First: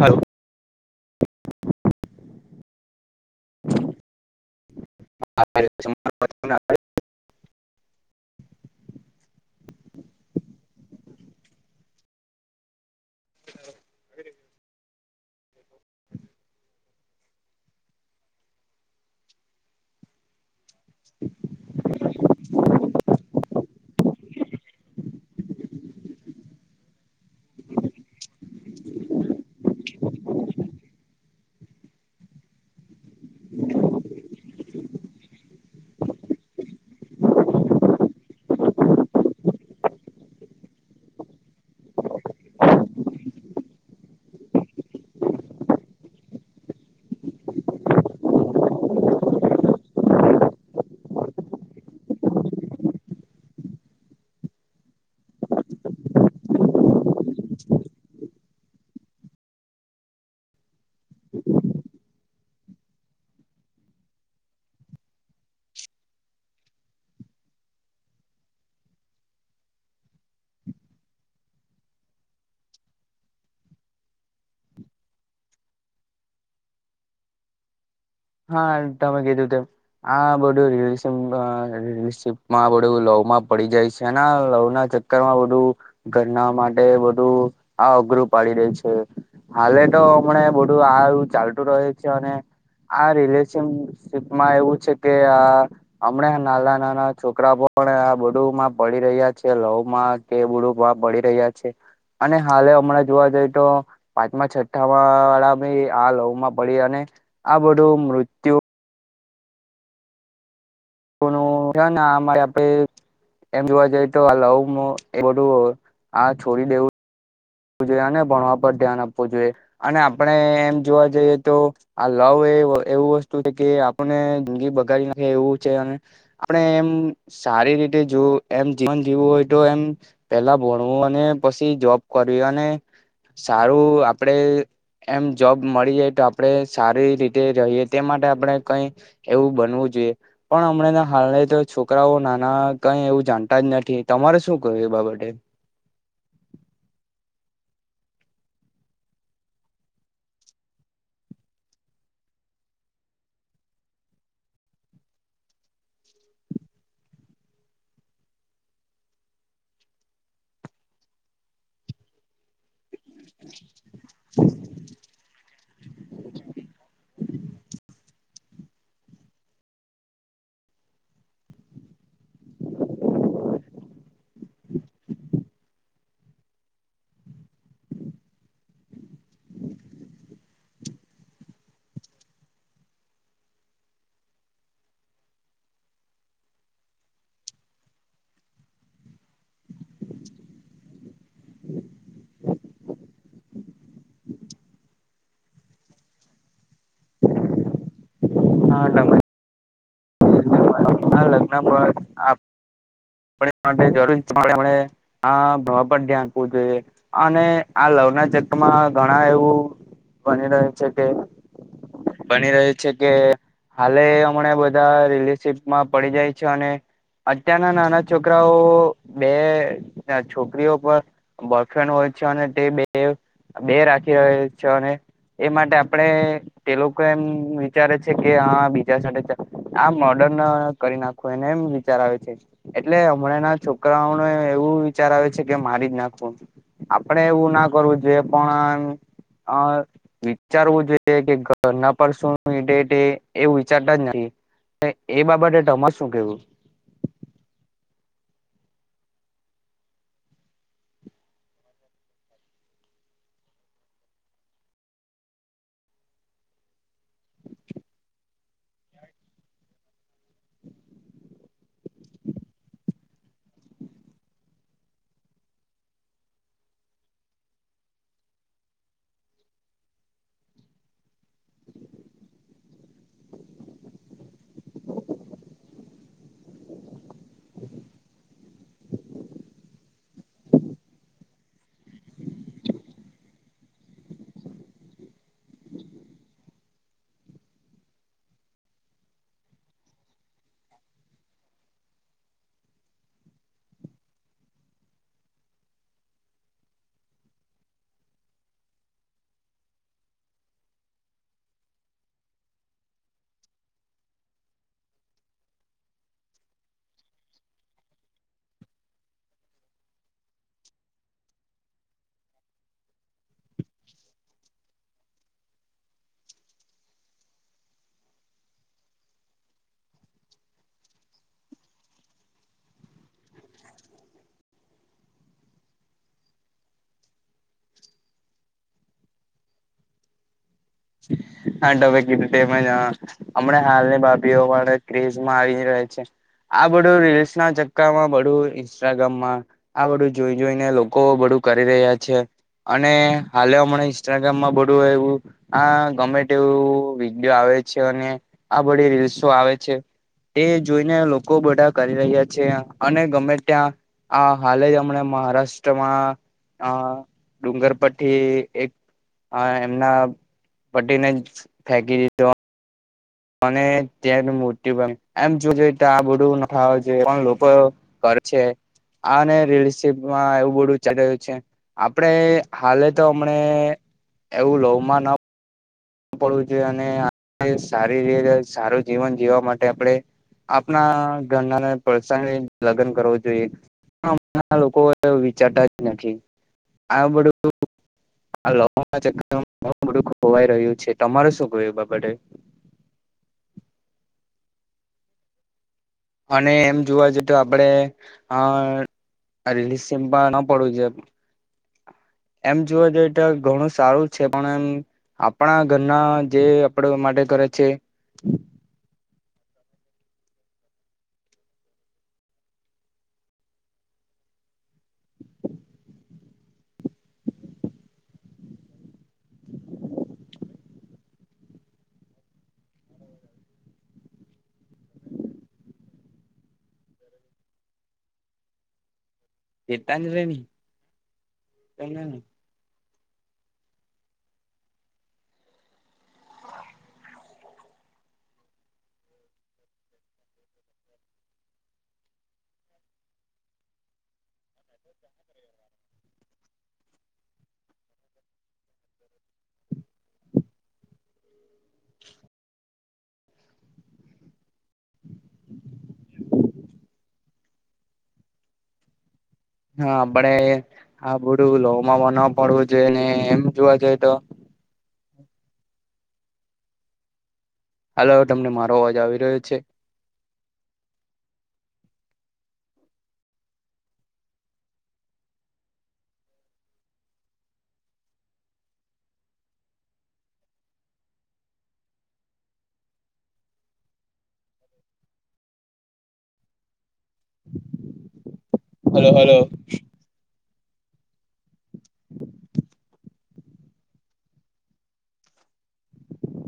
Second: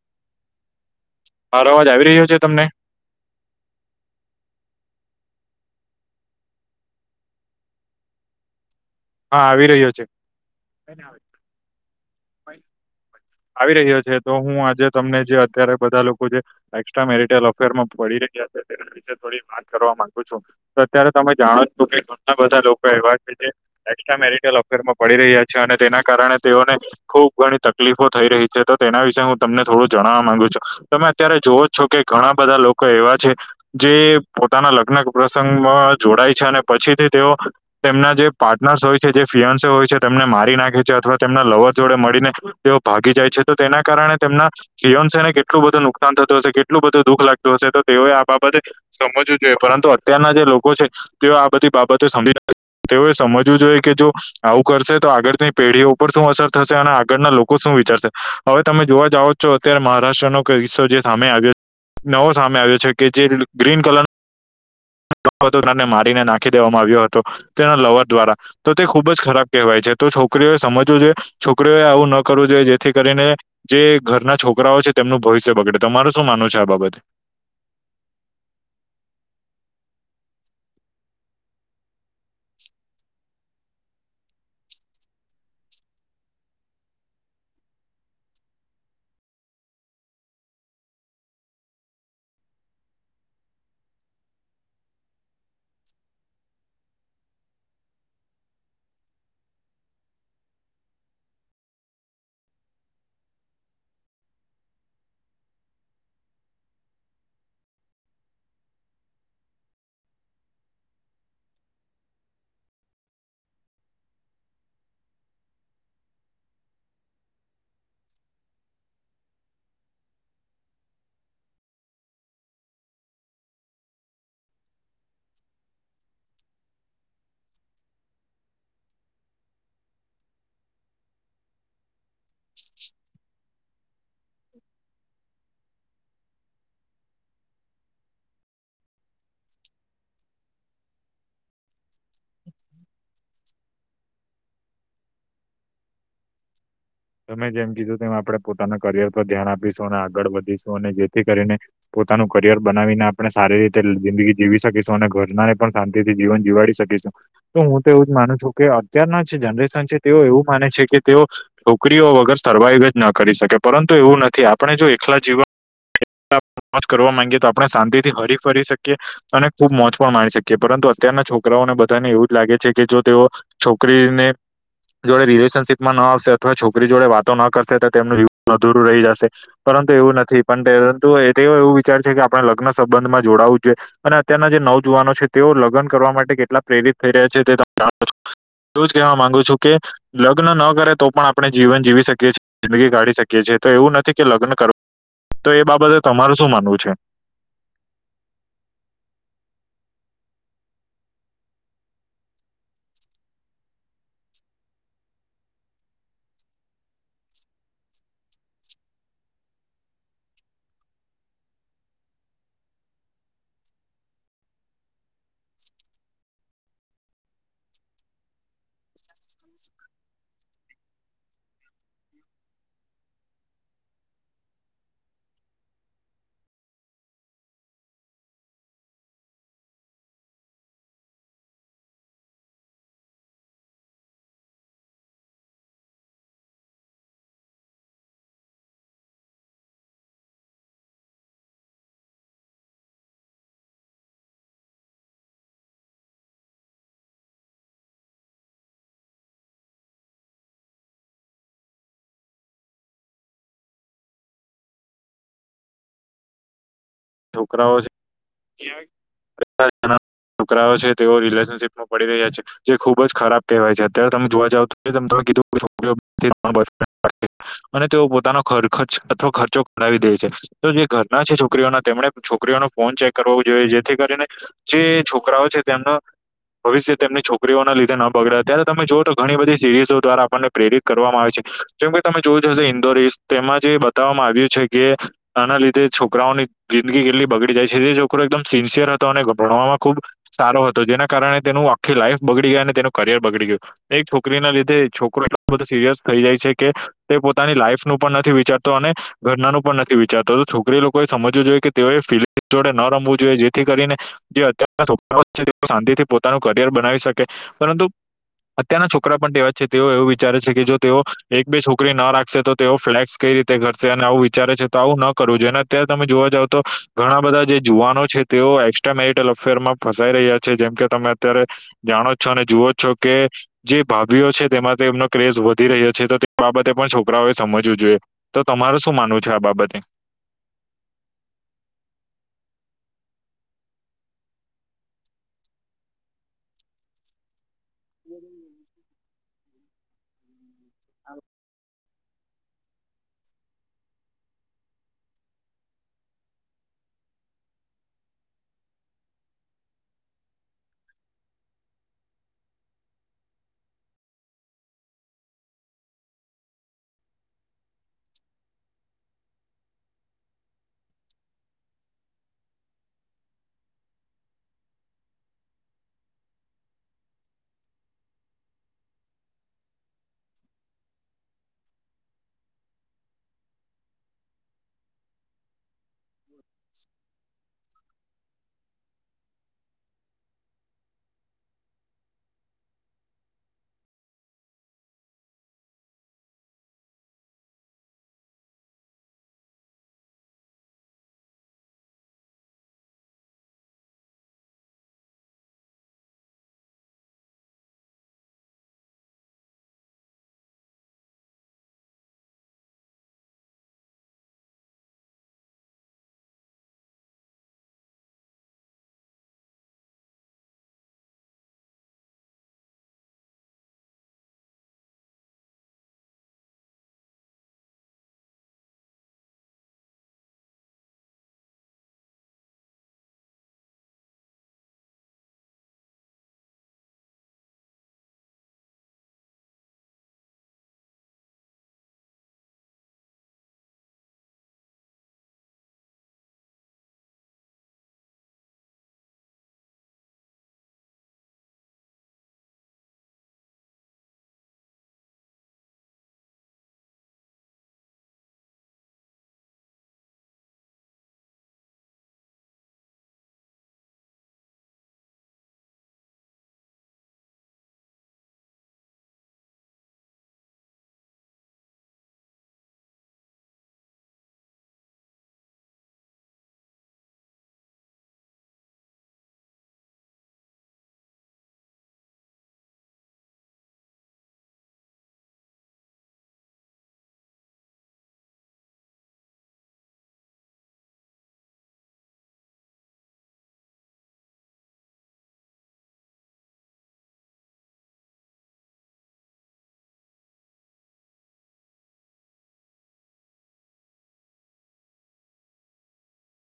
હારુ મારો અવાજ આવી રહ્યો છે તમને- હ [inaudible] ના [unintelligible] હા આવી રહ્યો છે. [unintelligible] આવી રહ્યો છે તો હું આજે તમને જે અત્યારે બધા લોકો જે એસ્ટ્રા મેરટલ અફેરમાં પડી રહ્યા છે. તેના વિશે થો વાત કરવા માંગુ છું અત્યારે તમે જાણો છો કે ઘણા બધા લોકો એવા છે. એસ્ટ્રા મેરિટલ અફેરમાં પડી રહ્યા છે અને તેના કારણે તેઓને ખુબ ઘણી તકલીફો થઈ રહી છે તો તેના વિશે હું તમને થોડું જણવા માંગુ છું તમે અત્યારે જોવો જ છો કે ઘણા બધા લોકો એવા છે. જે પોતાના લગ્ન પ્રસંગમાં જોડાય છે. અને પછીથી તેઓ તેમના જે પાર્ટનર્સ હોય છે જે ફિઅન્સે હોય છે તેમને મારી નાખે છે અથવા તેમના લવર્ જોડે મળીને તેઓ ભાગી જાય છે. તો તેના કારણે તેમના શનશ ને કેટલું બધું નુકસાન થતું હશે કેટલું બધું દુઃખ લાગતું હશે તો તેઓએ આ બાબતે સમજવું જોઈએ પરંતુ અત્યારના જે લોકો છે તેઓ આ બધી બાબતો સમજી નથી તેઓએ સમજવું જોઈએ કે જો આવું કરશે તો આગળની પેઢીઓ ઉપર શું અસર થશે અને આગળના લો કો શું વિચારશે હવે તમે જોવા જાાવઓ છો અત્યારે મહારાષ્ટ્રનો કિસ્સો જે સામે આવ્યો. નવો સામે આવ્યો છે કે જે ગ્રીન કલર ને મારીને નાખી દેવામાં આવ્યો હતો તેના લવર દ્વારા તો તે ખુબ જ ખરાબ કહેવાય છે તો છોકરીઓએ સમજવું છે છોકરીઓ એ આવું ન કરવું જોઈએ જેથી કરીને જે ઘરના છોકરાઓ છે તેમનું ભવિષ્ય બગડે તમાર શું માનું છે આ બાબતે. હા તમે કીધું તેમ આ બધું રલશ રલશીપમાં બધું લવ માં પડી જાય છે અને લવ ના. કરવા બું ઘરના માટે બધું આ અઘરું પાડી રહી છે. હાલે તો મને બોધું આ યુ ચાલતું રહી છે અને અને આ રિલેશનશીપમાં એવું છે કે આ હમણાં નાના નાના છોકરા પણ આ બધું માં પડી રહ્યા છે લવ માં કે બુડુંકમાં પડી રહ્યા છે અને હાલે હમણાં જોવા જઈએ તો પાંચમા છઠ્ઠા વાળા ભ આ લવ માં પડી અને આ બધું મૃત્યુ કોનું હ ના અમારે આપડે. એમ જોવા જઈએ તો આ લઉ એ બધું આ છોડી દેવું. આપ જોઈએ અને ભણવા પર ધ્યાન આપવું જોઈએ અને આપણે એમ જોવા જઈએ તો આ લવ એ એવું વસ્તુ છે કે આપને જિંદગી બગાડી નાખે એવું છે અને આપણે એમ સારી રીતે જો એમ જીવન જીવું હોય તો એમ પેલા ભણવું અને પછી જોબ કર અને સારું આપડે એમ જોબ મળી જાય તો આપડણે સારી રીતે રહીએ તે માટે આપણે કઈ એવું બનવું જોઈએ પણ હમણા હાલ તો છોકરાઓ નાના કઈ એવું જાણતા જ નથી તમારે શું ક્યું એ બાબતે. તમે જેમ કીધું તેમ આપણે પોતાના કરિયર પર ધ્યાન આપીશું અને આગળ વધીશું અને જેથી કરીને પોતાનું કરિયર બનાવીને આપણે સારી રીતે જિંદગી જીવી શકીશું અને ઘરનાને પણ થી જીવન જીવાડી શકે છે. તો હું તો એવું જ માનું છું કે અત્યારના જે જનરેશન છે તેઓ એવું માને છે કે તેઓ છોકરીઓ વગર સર્વાઈવ જ ન કરી શકે પરંતુ એવું નથી આપણે જો એકલા જીવન મો કરવા માંગીએ તો આપણે શાંતિ થી હરી ફરી શકીએ. અને ખુબ મોજ પણ માણી શકીએ પરંતુ અત્યારના છોકરાઓને બધાને એવું જ લાગે છે કે જો તેઓ છોકરીને જોડે રિલેશનશીપમાં ન આવશે તો છોકરી જોડે વાતો ન કરશે તો તેમનું જીવન અધુરું રહી જશે. પરંતુ એવું નથી પણ પરંતુ તે એવું વિચાર છે કે આપણે લગ્ન સંબંધમાં જોડાવું જોઈએ. અને અત્યારના જે નવજુવાનો છે તેઓ લગ્ન કરવા માટે કેટલા પ્રેરિત થઈ રહ્યા છે તે તમે જાણો છો. એવું જ કવા માંગુ છું કે લગ્ન ન કરે તો પણ આપણે જીવન જીવી શકીએ છીએ જિંદગી કાઢી શકીએ છીએ તો એવું નથી કે લગ્ન કર તો એ બાબતે તમારે શું માનવું છે. હા. [unintelligible] પણ એ માટે જરૂરી પણ એમને. હા ભવા પર ધ્યાન આપવું જોઈએ અને આ લવના ચક્રમાં ઘણા એવું બની રહ્યું છે કે બની રહ્યું છે કે હાલે હમણાં બધા રિલેશશીપમાં પડી જાય છે અને અત્યારના નાના છોકરાઓ બે છોકરીઓ પણ બોયફ્રેન્ડ હોય છે અને તે બે બે રાખી રહ્યો છે અને એ માટે આપડે તે લોકો એમ વિચારે છે કે હા બીજા સાથે આ મોર્ડર્ન કરી નાખો એને એમ વિચાર આવે છે એટલે હમણાં ના છોકરાઓને એવું વિચાર આવે છે કે મારી જ નાખવું. આપડે એવું ના કરવું જોઈએ પણ અ વિચારવું જોઈએ કે ઘરના પર શું ડેટ એવું વિચારતા જ નથી એ બાબતે તમાર શું કેવું? છોકરાઓ છે. છોકરાઓ છે તેઓ રિલેશનશીપમાં પડી રહ્યા છે. જે ખુબ જ ખરાબ કહેવાય છે અત્યારે તમે જોવા જાવ તો તમે કીધું છોકરી [unintelligible] અને તેઓ પોતાનો ખર્ચ અથવા ખર્ચો કરાવી દે છે તો જે ઘરના છે છોકરીઓના તેમણે છોકરીઓનો ફોન ચેક કરવો જોઈએ જેથી કરીને જે છોકરાઓ છે તેમનો ભવિષ્ય તેમની છોકરીઓના લીધે ન બગડે ત્યારે તમે જોઓ તો ઘણી બધી સિરીઝો દ્વારા આપણને પ્રેરિત કરવામાં આવે છે જેમ કે તમે જોવું જ હશે ઇન્દોર એસ તેમાં જે બતાવવામાં આવ્યું છે કે આના લીધે છોકરાઓની જિંદગી કેટલી બગડી જાય છે તે છોકરો એકદમ સિન્સિયર હતો અને ભણવામાં ખુબ સારો હતો જેના કારણે તેનું આખી લાઈફ બગડી ગઈ અને તેનું કરિયર બગડી ગયું એક છોકરીના લીધે છોકરો એટલો બધો સિરિયસ થઈ જાય છે કે તે પોતાની લાઈફ નું પણ નથી વિચારતો અને ઘરનાનું પણ નથી વિચારતો તો છોકરી લોકોએ સમજવું જોઈએ કે તેઓએ ફીલીગ જોડે ન રમવું જોઈએ જેથી કરીને જે અત્યારના છોકરાઓ છે તે શાંતિથી પોતાનું કરિયર બનાવી શકે પરંતુ અત્યારના છોકરા પણ તેવા છે તેઓ એવું વિચારે છે કે જો તેઓ એક બે છોકરી ન રાખશે તો તેઓ ફ્લેક્સ કઈ રીતે ઘશે અને આવું વિચારે છે તો આવું ન કરવું જોઈએને અત્યારે તમે જોવા જાવ તો ઘણા બધા જે જુવાનો છે તેઓ એકક્સ્ટ્રા મેરિટલ અફેરમાં ફસાઈ રહ્યા છે છે જેમ કે તમે અત્યારે જાણો છો અને જુઓ છો કે જે ભાભીઓ છે તેમાં તેમનો ક્રેઝ વધી રહ્યો છે તો તે બાબતે પણ છોકરાઓએ સમજવું જોઈએ તો તમારું શું માનવું છે આ બાબતે હા તમે કીધું તેમજ હમણાં હાલની ભાભીઓ વાળા ક્રેઝમાં આવી રહે છે આ બધું રીલ્સ ના ચક્કામાં બધું ઇન્સ્ટાગ્રામમાં આ બધું જોઈ જોઈને લોકો બધું કરી રહ્યા છે અને હાલે હમને ઇન્સ્ટાગ્રામમાં બડું હોય એવું આ ગમે તે એવું વિડીયો આવે છે અને આ બધી રીલ્સો આવે છે એ જોઈને લોકો બધા કરી રહ્યા છે અને ગમે ત્યાં હ હાલે જ હમણા મહારાષ્ટ્રમાં અ ડુંગર થી એક અ એમના પતીને જ ફેકી દીધો અને ત્યાં મોત્યુ પામ એમ જો જોઈ તો આ બધું જો લોકો કર છે આ રિલેશનશીપમાં એવું બધું ચાલયું છે આપડે હાલે તો હમને એવું લોવમાં ન પડવું જોઈએ અને સારી રીતે સારું જીવન જીવવા માટે આપણે આપણા ઘરનાને પર્સનલી લગન કરવું જોઈએ. હમણાં લોકો એવું વિચારતા જ નથી. આ બધું આ લ [unintelligible] ચક્રમાં બ બડું ખોવાઈ રહ્યું છે. તમારે શું કેવું એ બાબતે અને એમ જોવા જ તો આપડે અ રિલીયસમ ના પડું છે એમ જોવા જઈએ તો ઘણું સારું છે પણ એમ આપણા ઘરના જે આપણા માટે કરે છે. ચતાજ ન [unintelligible] [inaudible] [inaudible] હા આપડે આ બધું લોહમાં ન પડવું જોઈએ ને એમ જોવા જઈએ તો હાલો તમને મારો અવાજ આવી રહ્યો છે? Hello hello.